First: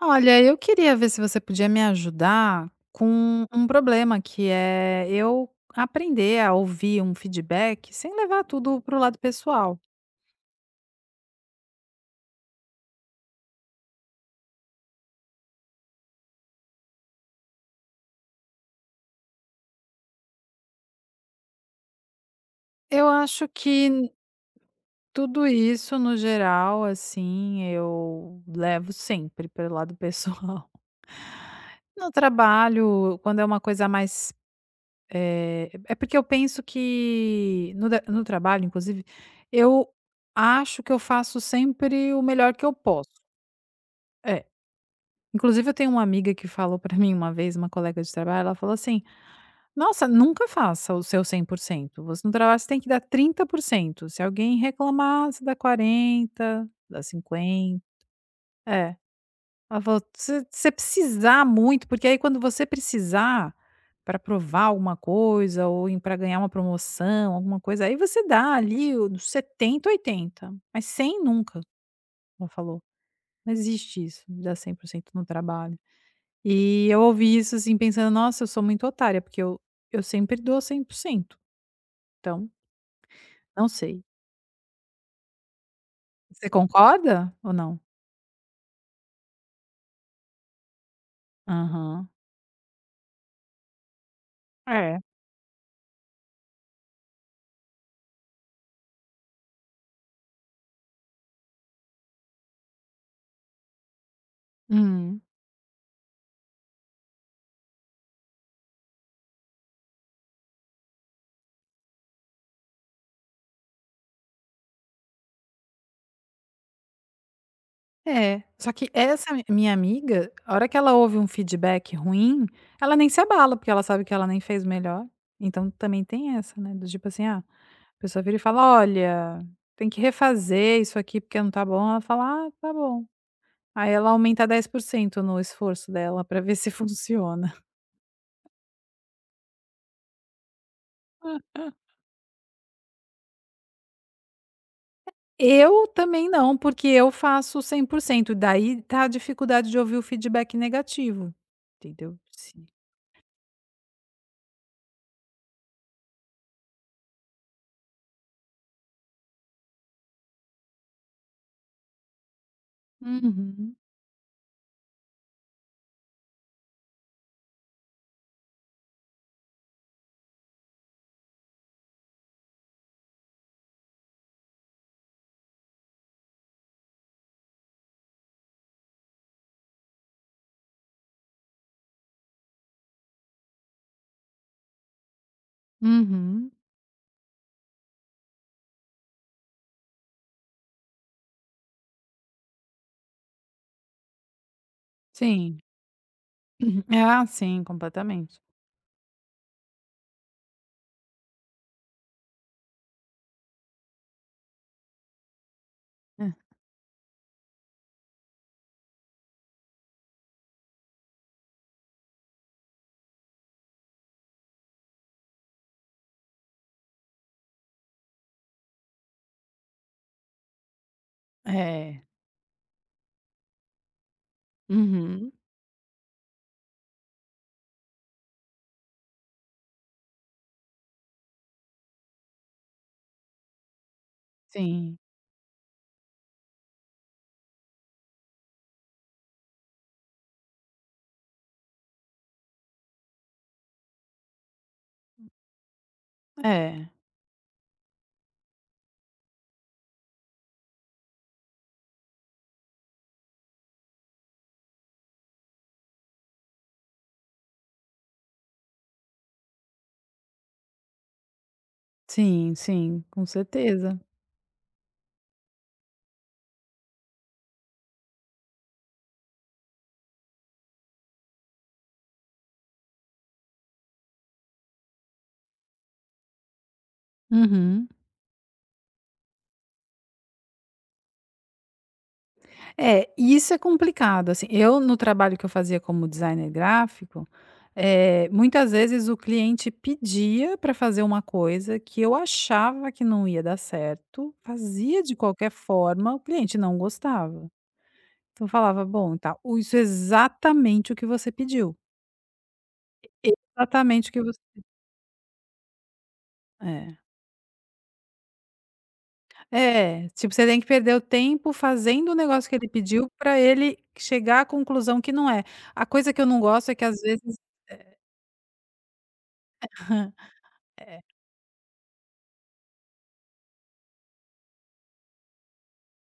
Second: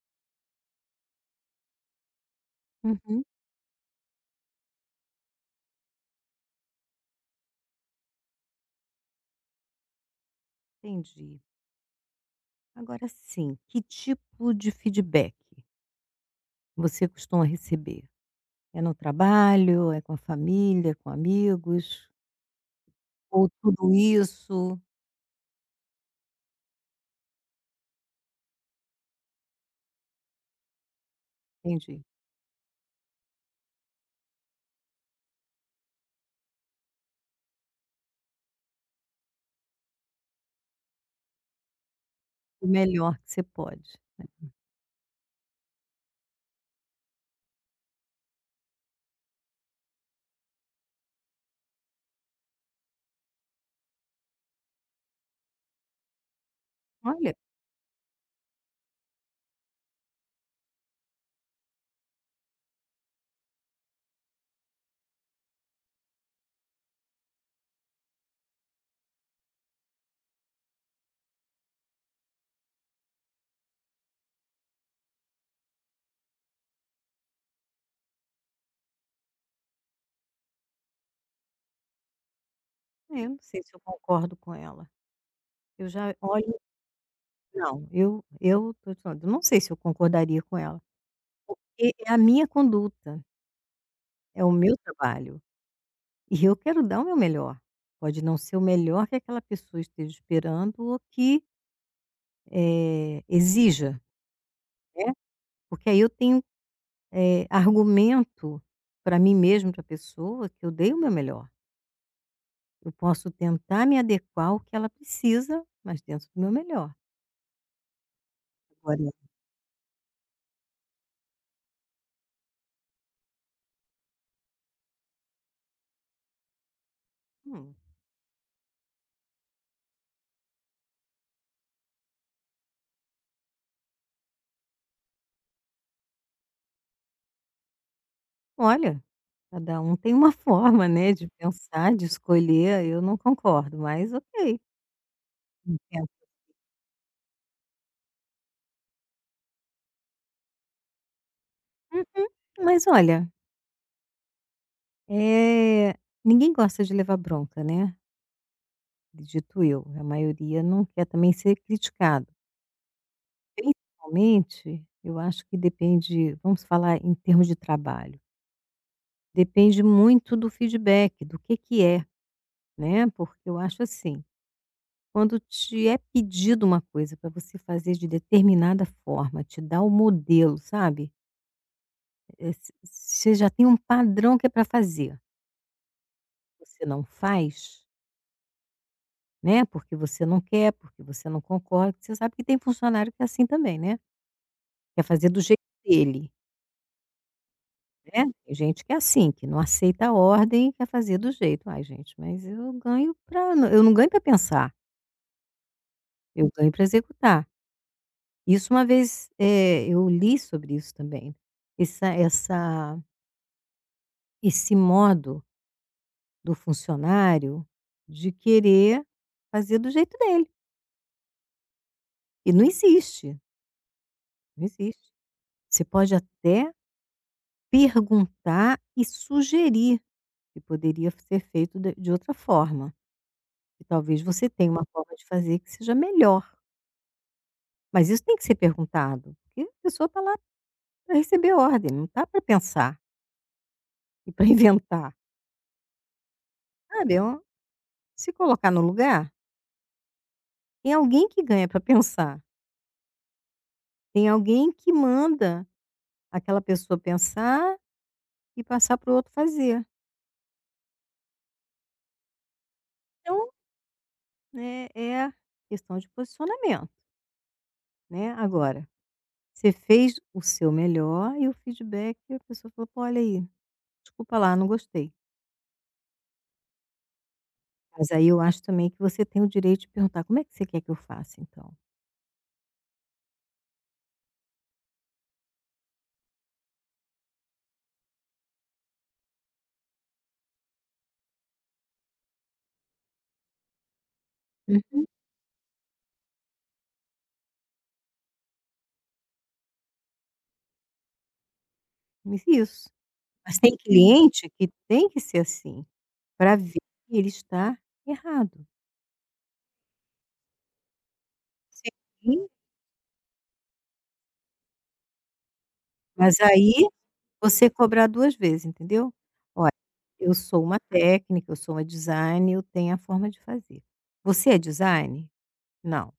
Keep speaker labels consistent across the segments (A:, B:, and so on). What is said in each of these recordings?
A: Olha, eu queria ver se você podia me ajudar
B: Uhum.
A: com um problema que é eu aprender a ouvir um feedback sem levar tudo para o lado pessoal.
B: Entendi. Agora sim, que tipo de feedback você costuma receber? É no trabalho, é com a família, com amigos,
A: Eu acho
B: ou tudo
A: que
B: isso?
A: tudo isso, no geral, assim, eu levo sempre pelo lado pessoal.
B: Entendi.
A: No trabalho, quando é uma coisa mais. É, porque eu penso que no trabalho, inclusive, eu acho que eu faço sempre o melhor que
B: O
A: eu posso.
B: melhor que você pode?
A: É. Inclusive eu tenho uma amiga que falou pra mim uma vez, uma colega de trabalho, ela falou assim: "Nossa, nunca faça o seu 100%, você no trabalho você tem que dar 30%. Se alguém reclamar, você dá 40, dá
B: Olha,
A: 50". É, ela falou: "Se você precisar muito, porque aí quando você precisar para provar alguma coisa ou para ganhar uma promoção, alguma coisa, aí você dá ali o dos 70, 80, mas 100 nunca", ela falou. "Não existe isso de dar 100% no trabalho". E eu ouvi isso, assim, pensando: "Nossa, eu sou muito otária, porque eu sempre dou 100%. Então,
B: eu não sei
A: não
B: se eu
A: sei".
B: concordo com ela. Eu já
A: Você
B: olho,
A: concorda ou não?
B: não, eu tô te falando, eu não sei se eu concordaria com ela, porque
A: Aham.
B: é a minha conduta, é o meu
A: É.
B: trabalho e eu quero dar o meu melhor. Pode não ser o melhor que aquela pessoa esteja esperando ou que exija, né,
A: Hum.
B: porque aí eu tenho, argumento para mim mesmo, para a pessoa, que eu dei o meu melhor. Eu posso tentar me adequar ao que ela precisa, mas dentro do meu melhor.
A: É. Só que
B: Agora,
A: essa mi minha amiga, a hora que ela ouve um feedback ruim, ela nem se abala, porque ela sabe que ela nem fez o melhor. Então também tem essa, né, do tipo assim, ah, a
B: hum,
A: pessoa vira e fala: "Olha, tem que refazer isso aqui porque não tá bom". Ela fala: "Ah, tá bom". Aí ela aumenta 10% no esforço dela pra ver se funciona.
B: olha, cada um tem uma forma, né, de pensar, de escolher, eu não concordo, mas ok.
A: Eu
B: Entendo.
A: também não, porque eu faço 100%. Daí tá a dificuldade de ouvir o feedback negativo,
B: Uhum.
A: entendeu? Sim.
B: Mas olha, eh, ninguém gosta de levar bronca, né, dito eu, a maioria não quer também ser criticado.
A: Uhum,
B: Principalmente, eu acho que depende, vamos falar em termos de trabalho, depende muito do feedback, do que é, né, porque eu acho assim, quando te é pedido uma coisa para você fazer de determinada forma, te dá o modelo, sabe, se você já tem um padrão que é para fazer,
A: uhum,
B: você não faz, né, porque você não quer, porque você não concorda, porque você sabe que tem funcionário que é assim também, né, quer fazer do
A: sim.
B: jeito dele.
A: Ah, sim,
B: Né,
A: completamente.
B: tem gente que é assim, que não aceita a ordem e quer fazer do jeito. Ai gente, mas eu ganho para, eu não ganho para pensar, eu ganho para executar. Isso uma vez, eu li sobre isso também, essa esse modo do funcionário de querer fazer do jeito dele,
A: É,
B: e não existe, não existe.
A: uhum,
B: Você pode até perguntar e sugerir que poderia ser feito de outra forma, que talvez você tenha uma
A: sim,
B: forma de fazer que seja melhor. Mas isso tem que ser perguntado, porque a pessoa está lá para receber ordem, não está para pensar e para inventar,
A: é,
B: sabe, é um se colocar no lugar, tem alguém que ganha para pensar, tem alguém que manda aquela pessoa pensar e passar para o outro fazer.
A: sim, sim, com
B: Então,
A: certeza.
B: né, é questão de posicionamento, né. Agora, você fez o seu melhor e o feedback a pessoa falou: "Pô, olha aí, desculpa lá, não gostei".
A: Uhum.
B: Mas aí eu acho também que você tem o direito de perguntar: "Como é que você quer que eu faça então?".
A: É, isso é complicado, assim, eu no trabalho que eu fazia como designer gráfico, muitas vezes o cliente pedia para fazer uma coisa que eu achava que não ia dar certo,
B: Uhum.
A: fazia de qualquer forma, o cliente não gostava. Então eu falava: "Bom, tá, o isso é exatamente o que você pediu,
B: Isso. Mas tem
A: exatamente o que você".
B: cliente que tem que ser assim, para ver
A: É.
B: que ele está errado.
A: É, tipo, você tem que perder o tempo
B: Se,
A: fazendo o negócio que ele pediu para ele chegar à conclusão que não é. A coisa que eu
B: mas
A: não gosto é que
B: aí
A: às vezes.
B: você cobrar 2 vezes, entendeu? Eu sou uma técnica, eu sou uma design, eu tenho a forma de fazer. Você é design? Não.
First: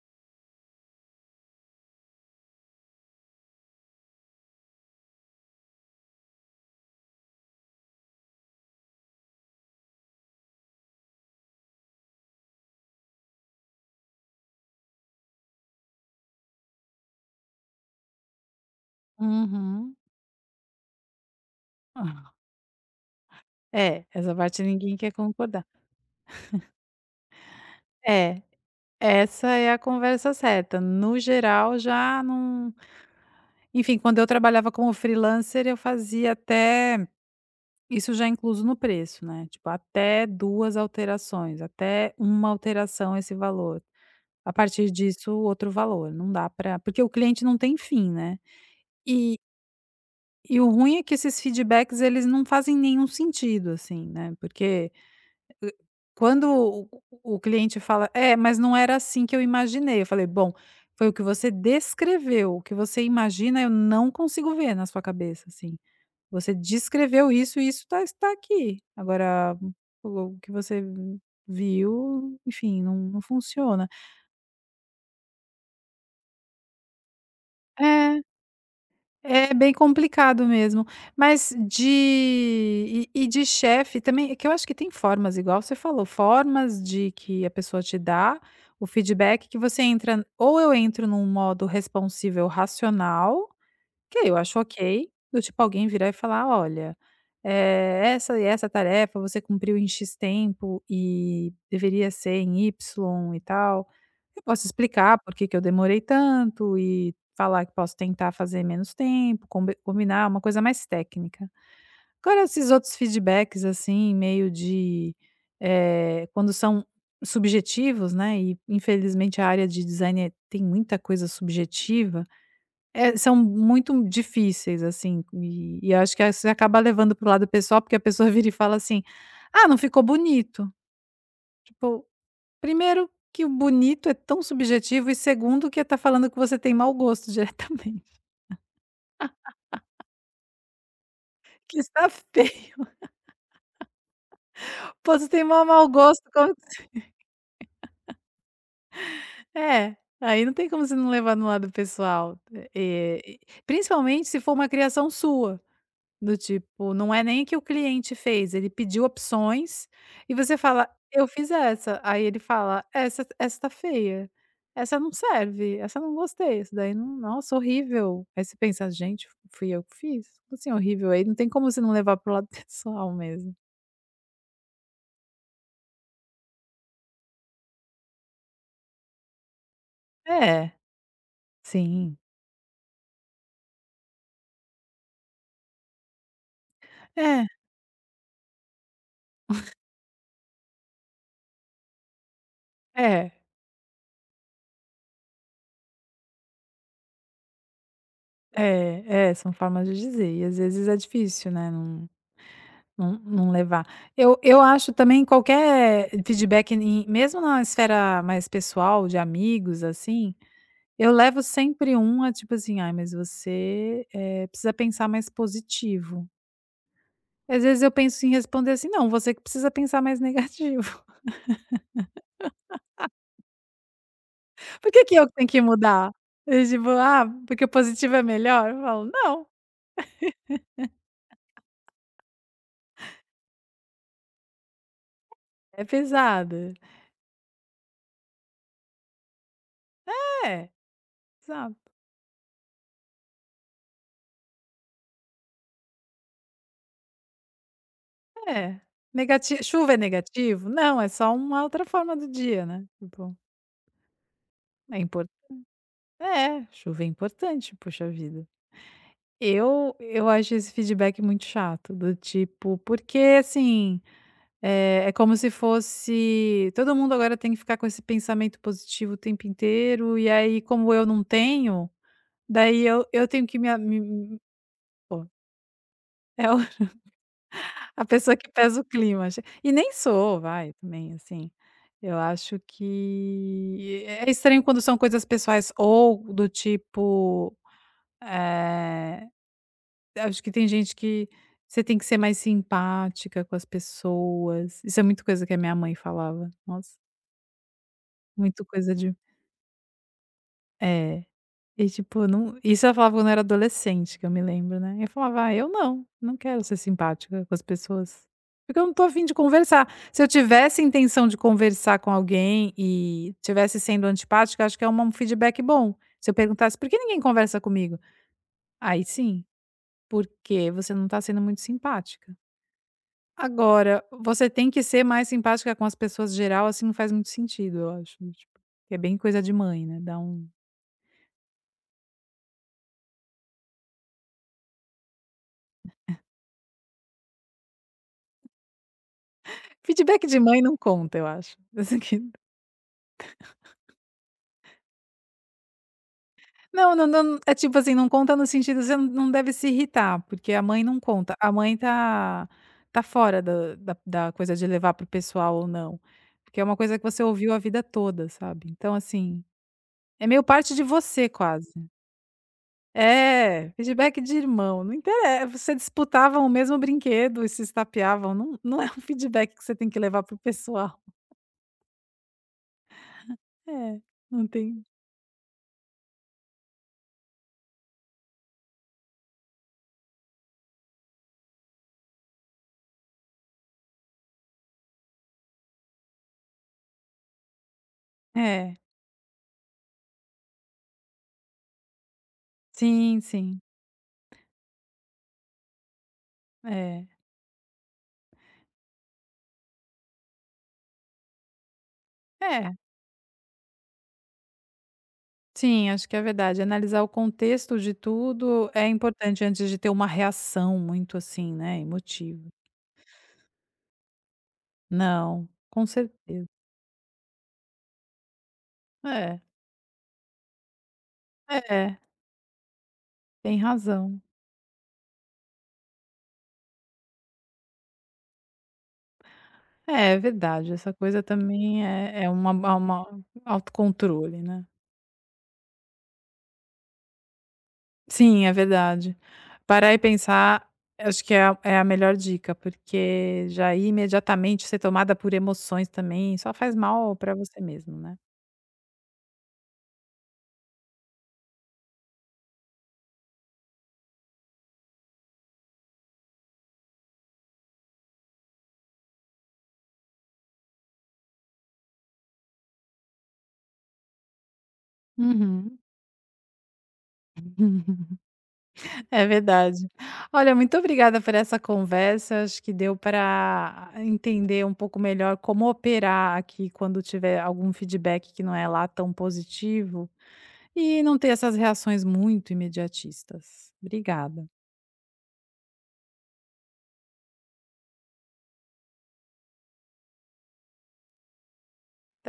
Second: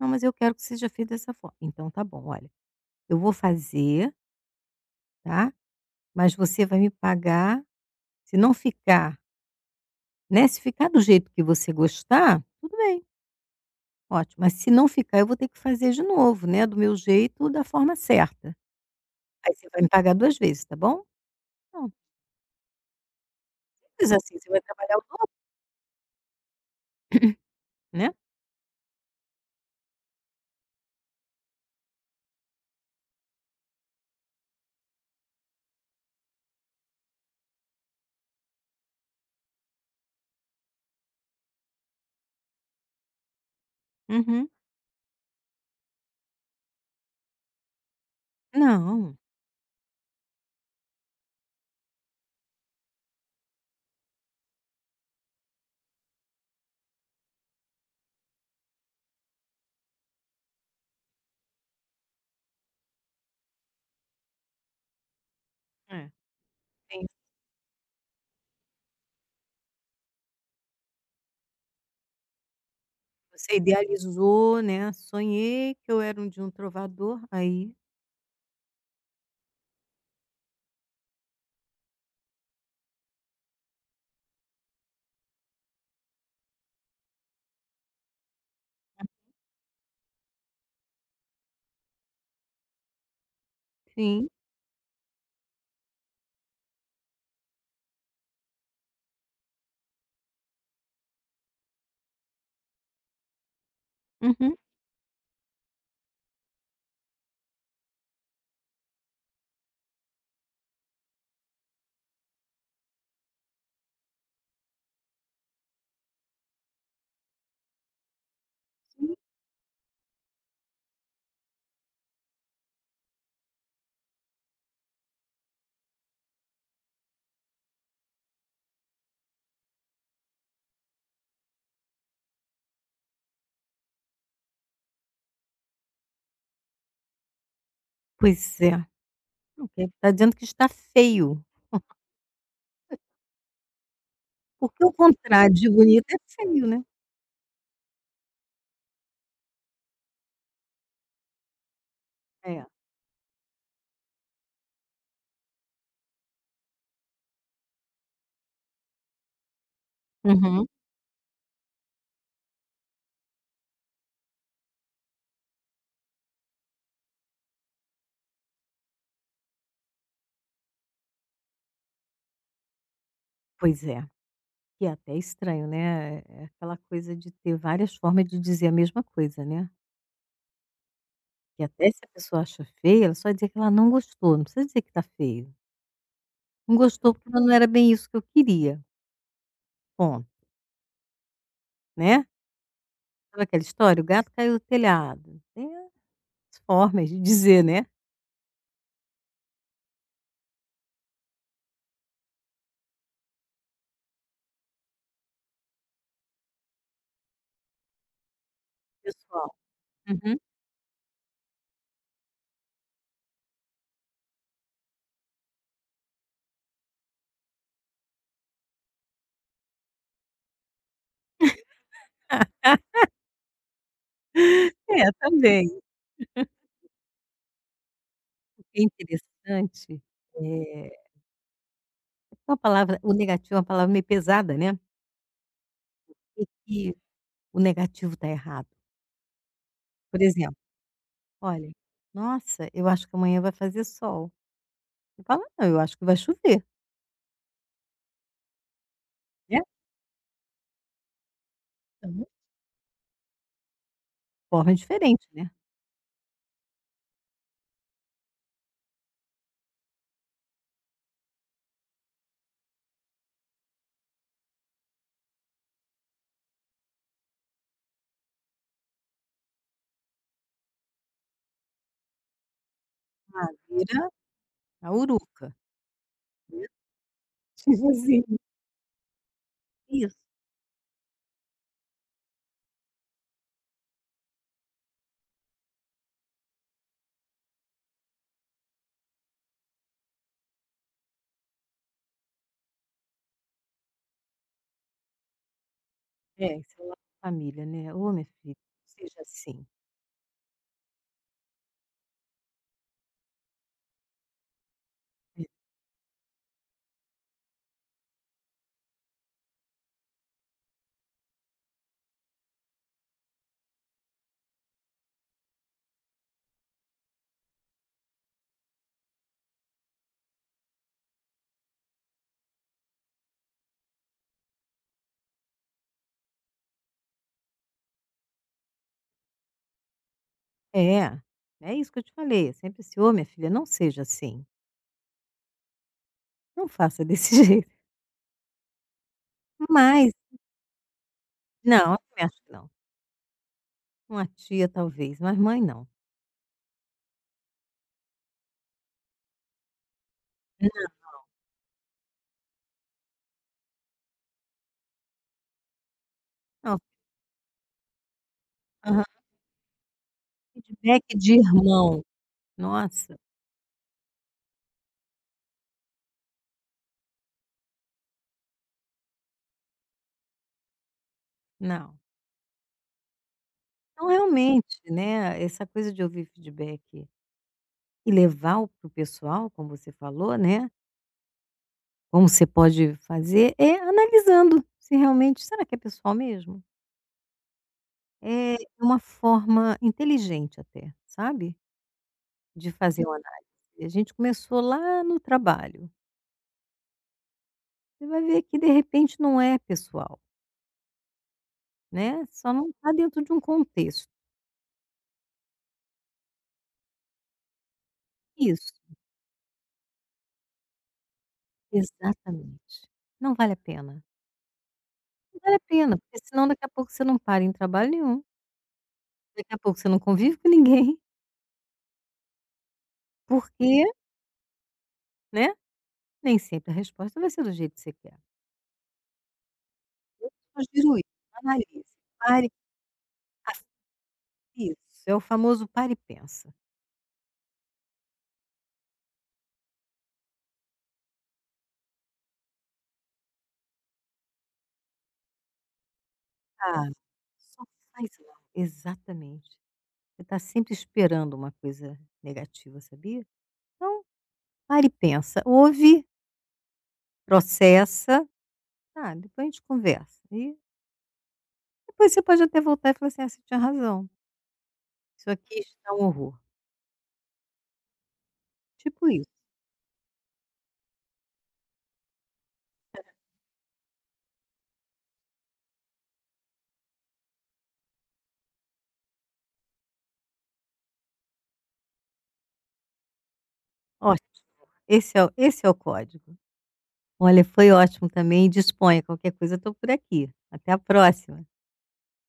B: Não, mas eu quero que seja feito dessa forma. Então tá bom, olha, eu vou fazer, tá? Mas você vai me pagar, se não ficar, né, se ficar do jeito que você gostar, tudo bem. Ótimo, mas se não ficar, eu vou ter que fazer de novo, né, do meu jeito, da forma certa. Aí você vai me
A: Uhum.
B: pagar duas vezes, tá bom? Não,
A: Ah, é,
B: simples
A: essa
B: assim, você vai
A: parte ninguém
B: trabalhar o
A: quer
B: dobro,
A: concordar.
B: né.
A: É, essa é a conversa certa. No geral, já não, enfim, quando eu trabalhava como freelancer, eu fazia até isso já é incluso no preço, né, tipo, até 2 alterações, até uma alteração esse valor.
B: Uhum.
A: A partir disso, outro valor, não dá, para porque o cliente não tem fim, né.
B: Não,
A: E e o ruim é que esses feedbacks eles não fazem nenhum sentido, assim, né, porque. E quando o cliente fala: "É, mas não era assim que eu imaginei", eu falei: "Bom, foi o que você descreveu, o que você imagina eu não consigo ver na sua cabeça, assim.
B: é,
A: Você
B: tem,
A: descreveu isso e isso está aqui. Agora o que você viu, enfim, não
B: você
A: funciona".
B: idealizou, né, "Sonhei que eu era um de um trovador", aí
A: É. É bem complicado mesmo. Mas de e de chefe também, é que eu acho que tem formas, igual você falou, formas de que a pessoa te dá o feedback, que você entra ou eu entro num modo responsível racional que
B: sim.
A: eu acho ok, do tipo alguém virar e falar: "Olha, essa e essa tarefa você cumpriu em X tempo e deveria ser em Y e tal". Eu
B: Uhum.
A: posso explicar por que que eu demorei tanto e falar que posso tentar fazer menos tempo, combinar, uma coisa mais técnica. Agora esses outros feedbacks, assim, meio de, quando são subjetivos, né, e infelizmente a área de design tem muita coisa subjetiva, são muito difíceis, assim, e acho que você acaba levando para o lado pessoal, porque a pessoa vira e fala assim: "Ah, não ficou bonito". Tipo, primeiro que o bonito é tão subjetivo e segundo que tá falando que você tem mau gosto diretamente,
B: Pois é. Não, porque tá dizendo que está feio,
A: que está feio.
B: porque o
A: Pô, você tem
B: contrário
A: maior
B: de
A: mau
B: bonito é
A: gosto, como
B: feio, né.
A: é, aí não tem como você não levar no lado pessoal.
B: É.
A: Eh, Principalmente se for uma criação sua. Do tipo, não é nem que o cliente fez, ele pediu opções e você
B: Uhum.
A: fala: "Eu fiz essa", aí ele fala: "Essa tá feia, essa não serve, essa não gostei, essa daí não, nossa, horrível". Aí você pensa: "Gente, fui eu que fiz? Como assim horrível?". Aí não tem como você não levar para o lado pessoal mesmo.
B: Pois é. E é até estranho, né, é aquela coisa de ter várias formas de dizer a mesma coisa, né.
A: É,
B: E até se a
A: sim.
B: pessoa acha feia, ela só dizer que ela não gostou, não precisa dizer que tá feio. Não gostou porque
A: É,
B: não era bem isso que eu queria, ponto, né.
A: é,
B: Sabe aquela história, o gato caiu do telhado, tem as formas de dizer, né,
A: é, é, são formas de dizer e às vezes é difícil, né, não levar. Eu acho também qualquer feedback, em mesmo na esfera mais pessoal, de
B: pessoal.
A: amigos, assim,
B: Uhum.
A: eu levo sempre uma, tipo assim: "Ai, mas você, precisa pensar mais positivo". Às vezes eu penso em responder assim: "Não, você que precisa pensar mais negativo. Por que
B: É,
A: que eu que tenho que
B: também.
A: mudar?". E tipo: "Ah, porque positivo é
B: O
A: melhor?".
B: que
A: Eu
B: é
A: falo: "Não,
B: interessante, é uma palavra, o negativo é uma palavra meio pesada, né,
A: é
B: e
A: pesado".
B: que o negativo tá errado. Por exemplo,
A: É,
B: olha,
A: exato.
B: nossa, eu acho que amanhã vai fazer sol. Eu falo: "Não, eu acho que vai chover",
A: É.
B: né.
A: Negati, chuva é negativo? Não, é só uma outra forma
B: Então,
A: do dia, né, tipo,
B: forma
A: é.
B: diferente, né.
A: É, chuva é importante, poxa vida. Eu acho esse feedback muito chato, do tipo, porque, assim, é como se fosse, todo mundo agora tem que ficar com esse pensamento positivo o tempo inteiro, e aí como eu não tenho, daí eu tenho
B: Ah,
A: que me a me
B: vira
A: me
B: a
A: pô,
B: uruca,
A: é o,
B: né.
A: a pessoa
B: Tijozinho.
A: que pesa o clima, che e nem
B: Isso.
A: sou, vai, também, assim. Eu acho que é estranho quando são coisas pessoais ou do tipo, eh acho que tem gente que você tem que ser mais simpática com as pessoas. Isso é muito coisa que a minha mãe falava.
B: É, isso é uma
A: Nossa,
B: família, né. "Ô, minha filha,
A: muito
B: não
A: coisa de
B: seja assim".
A: é. E tipo, não, isso ela falava quando eu era adolescente, que eu me lembro, né. Eu falava: "Ah, eu não, não quero ser simpática com as pessoas, porque eu não tô afim de conversar". Se eu tivesse intenção de conversar com alguém e tivesse sendo antipática, acho que é uma um feedback bom. Se eu perguntasse: "Por que ninguém conversa comigo?", aí sim, "Porque você não tá sendo muito simpática". Agora, você tem que ser mais simpática com as pessoas geral, assim, não faz muito sentido, eu acho, tipo, é bem coisa de mãe, né, dá um
B: É, é isso que eu te falei, é sempre assim: "Ô, minha filha, não seja assim, não faça desse jeito". Mas
A: feedback de mãe, não conta, eu acho.
B: não, eu
A: Que
B: também acho que não. Uma tia talvez, mas mãe não.
A: não, não não, é tipo assim, não conta no sentido, você não deve se irritar, porque a
B: Não.
A: mãe não conta, a mãe tá fora da coisa de levar pro pessoal ou não, porque é uma
B: Não.
A: coisa que você ouviu a vida toda, sabe. Então
B: Aham.
A: assim, é meio parte de
B: Feedback
A: você
B: de
A: quase.
B: irmão, nossa,
A: É, feedback de irmão, não interessa, você disputavam o mesmo brinquedo e se estapeavam, não é um feedback que você tem que levar pro pessoal.
B: não.
A: É,
B: Então,
A: não
B: realmente,
A: tem,
B: né, essa coisa de ouvir feedback e levar o para o pessoal, como você falou, né, como você pode fazer é analisando, se realmente será que é pessoal mesmo? É
A: é,
B: uma forma inteligente até, sabe, de fazer uma
A: sim,
B: análise.
A: sim,
B: A gente começou lá no trabalho,
A: é.
B: você vai ver que de repente não é pessoal, né, só não
A: É,
B: está dentro de um contexto.
A: sim, acho que é verdade, analisar o contexto de tudo
B: Isso,
A: é importante antes de ter uma reação muito, assim, né, emotiva.
B: exatamente. Não vale a pena, não
A: Não,
B: vale a
A: com
B: pena, porque
A: certeza.
B: senão daqui a pouco você não para em trabalho nenhum.
A: É,
B: Daqui a pouco você não convive com ninguém,
A: é, tem
B: porque,
A: razão.
B: né, nem sempre a resposta vai ser do jeito que você quer.
A: É, é verdade,
B: Sugiro
A: essa
B: isso,
A: coisa
B: analise,
A: também é é
B: pare,
A: uma é uma
B: a
A: autocontrole, né.
B: isso, é o famoso pare e pensa.
A: Sim, é verdade. Parar e pensar, acho que é a melhor dica, porque já ir imediatamente ser tomada por emoções também só faz
B: Ah,
A: mal para você
B: só
A: mesmo,
B: faz
A: né.
B: lá. Exatamente. Você está sempre esperando uma coisa negativa, sabia? Então, pare e pensa, ouve, processa, ah, depois a gente conversa. E depois você pode até voltar e falar assim: "Ah, você tinha razão, isso aqui
A: Uhum.
B: está um horror". Tipo
A: É
B: isso.
A: verdade. Olha, muito obrigada por essa conversa, acho que deu para entender um pouco melhor como operar aqui quando tiver algum feedback que não é lá tão positivo, e não ter essas reações muito imediatistas.
B: Ótimo,
A: Obrigada.
B: esse é o código. Olha, foi ótimo também. Disponha, qualquer coisa eu estou por aqui. Até a próxima.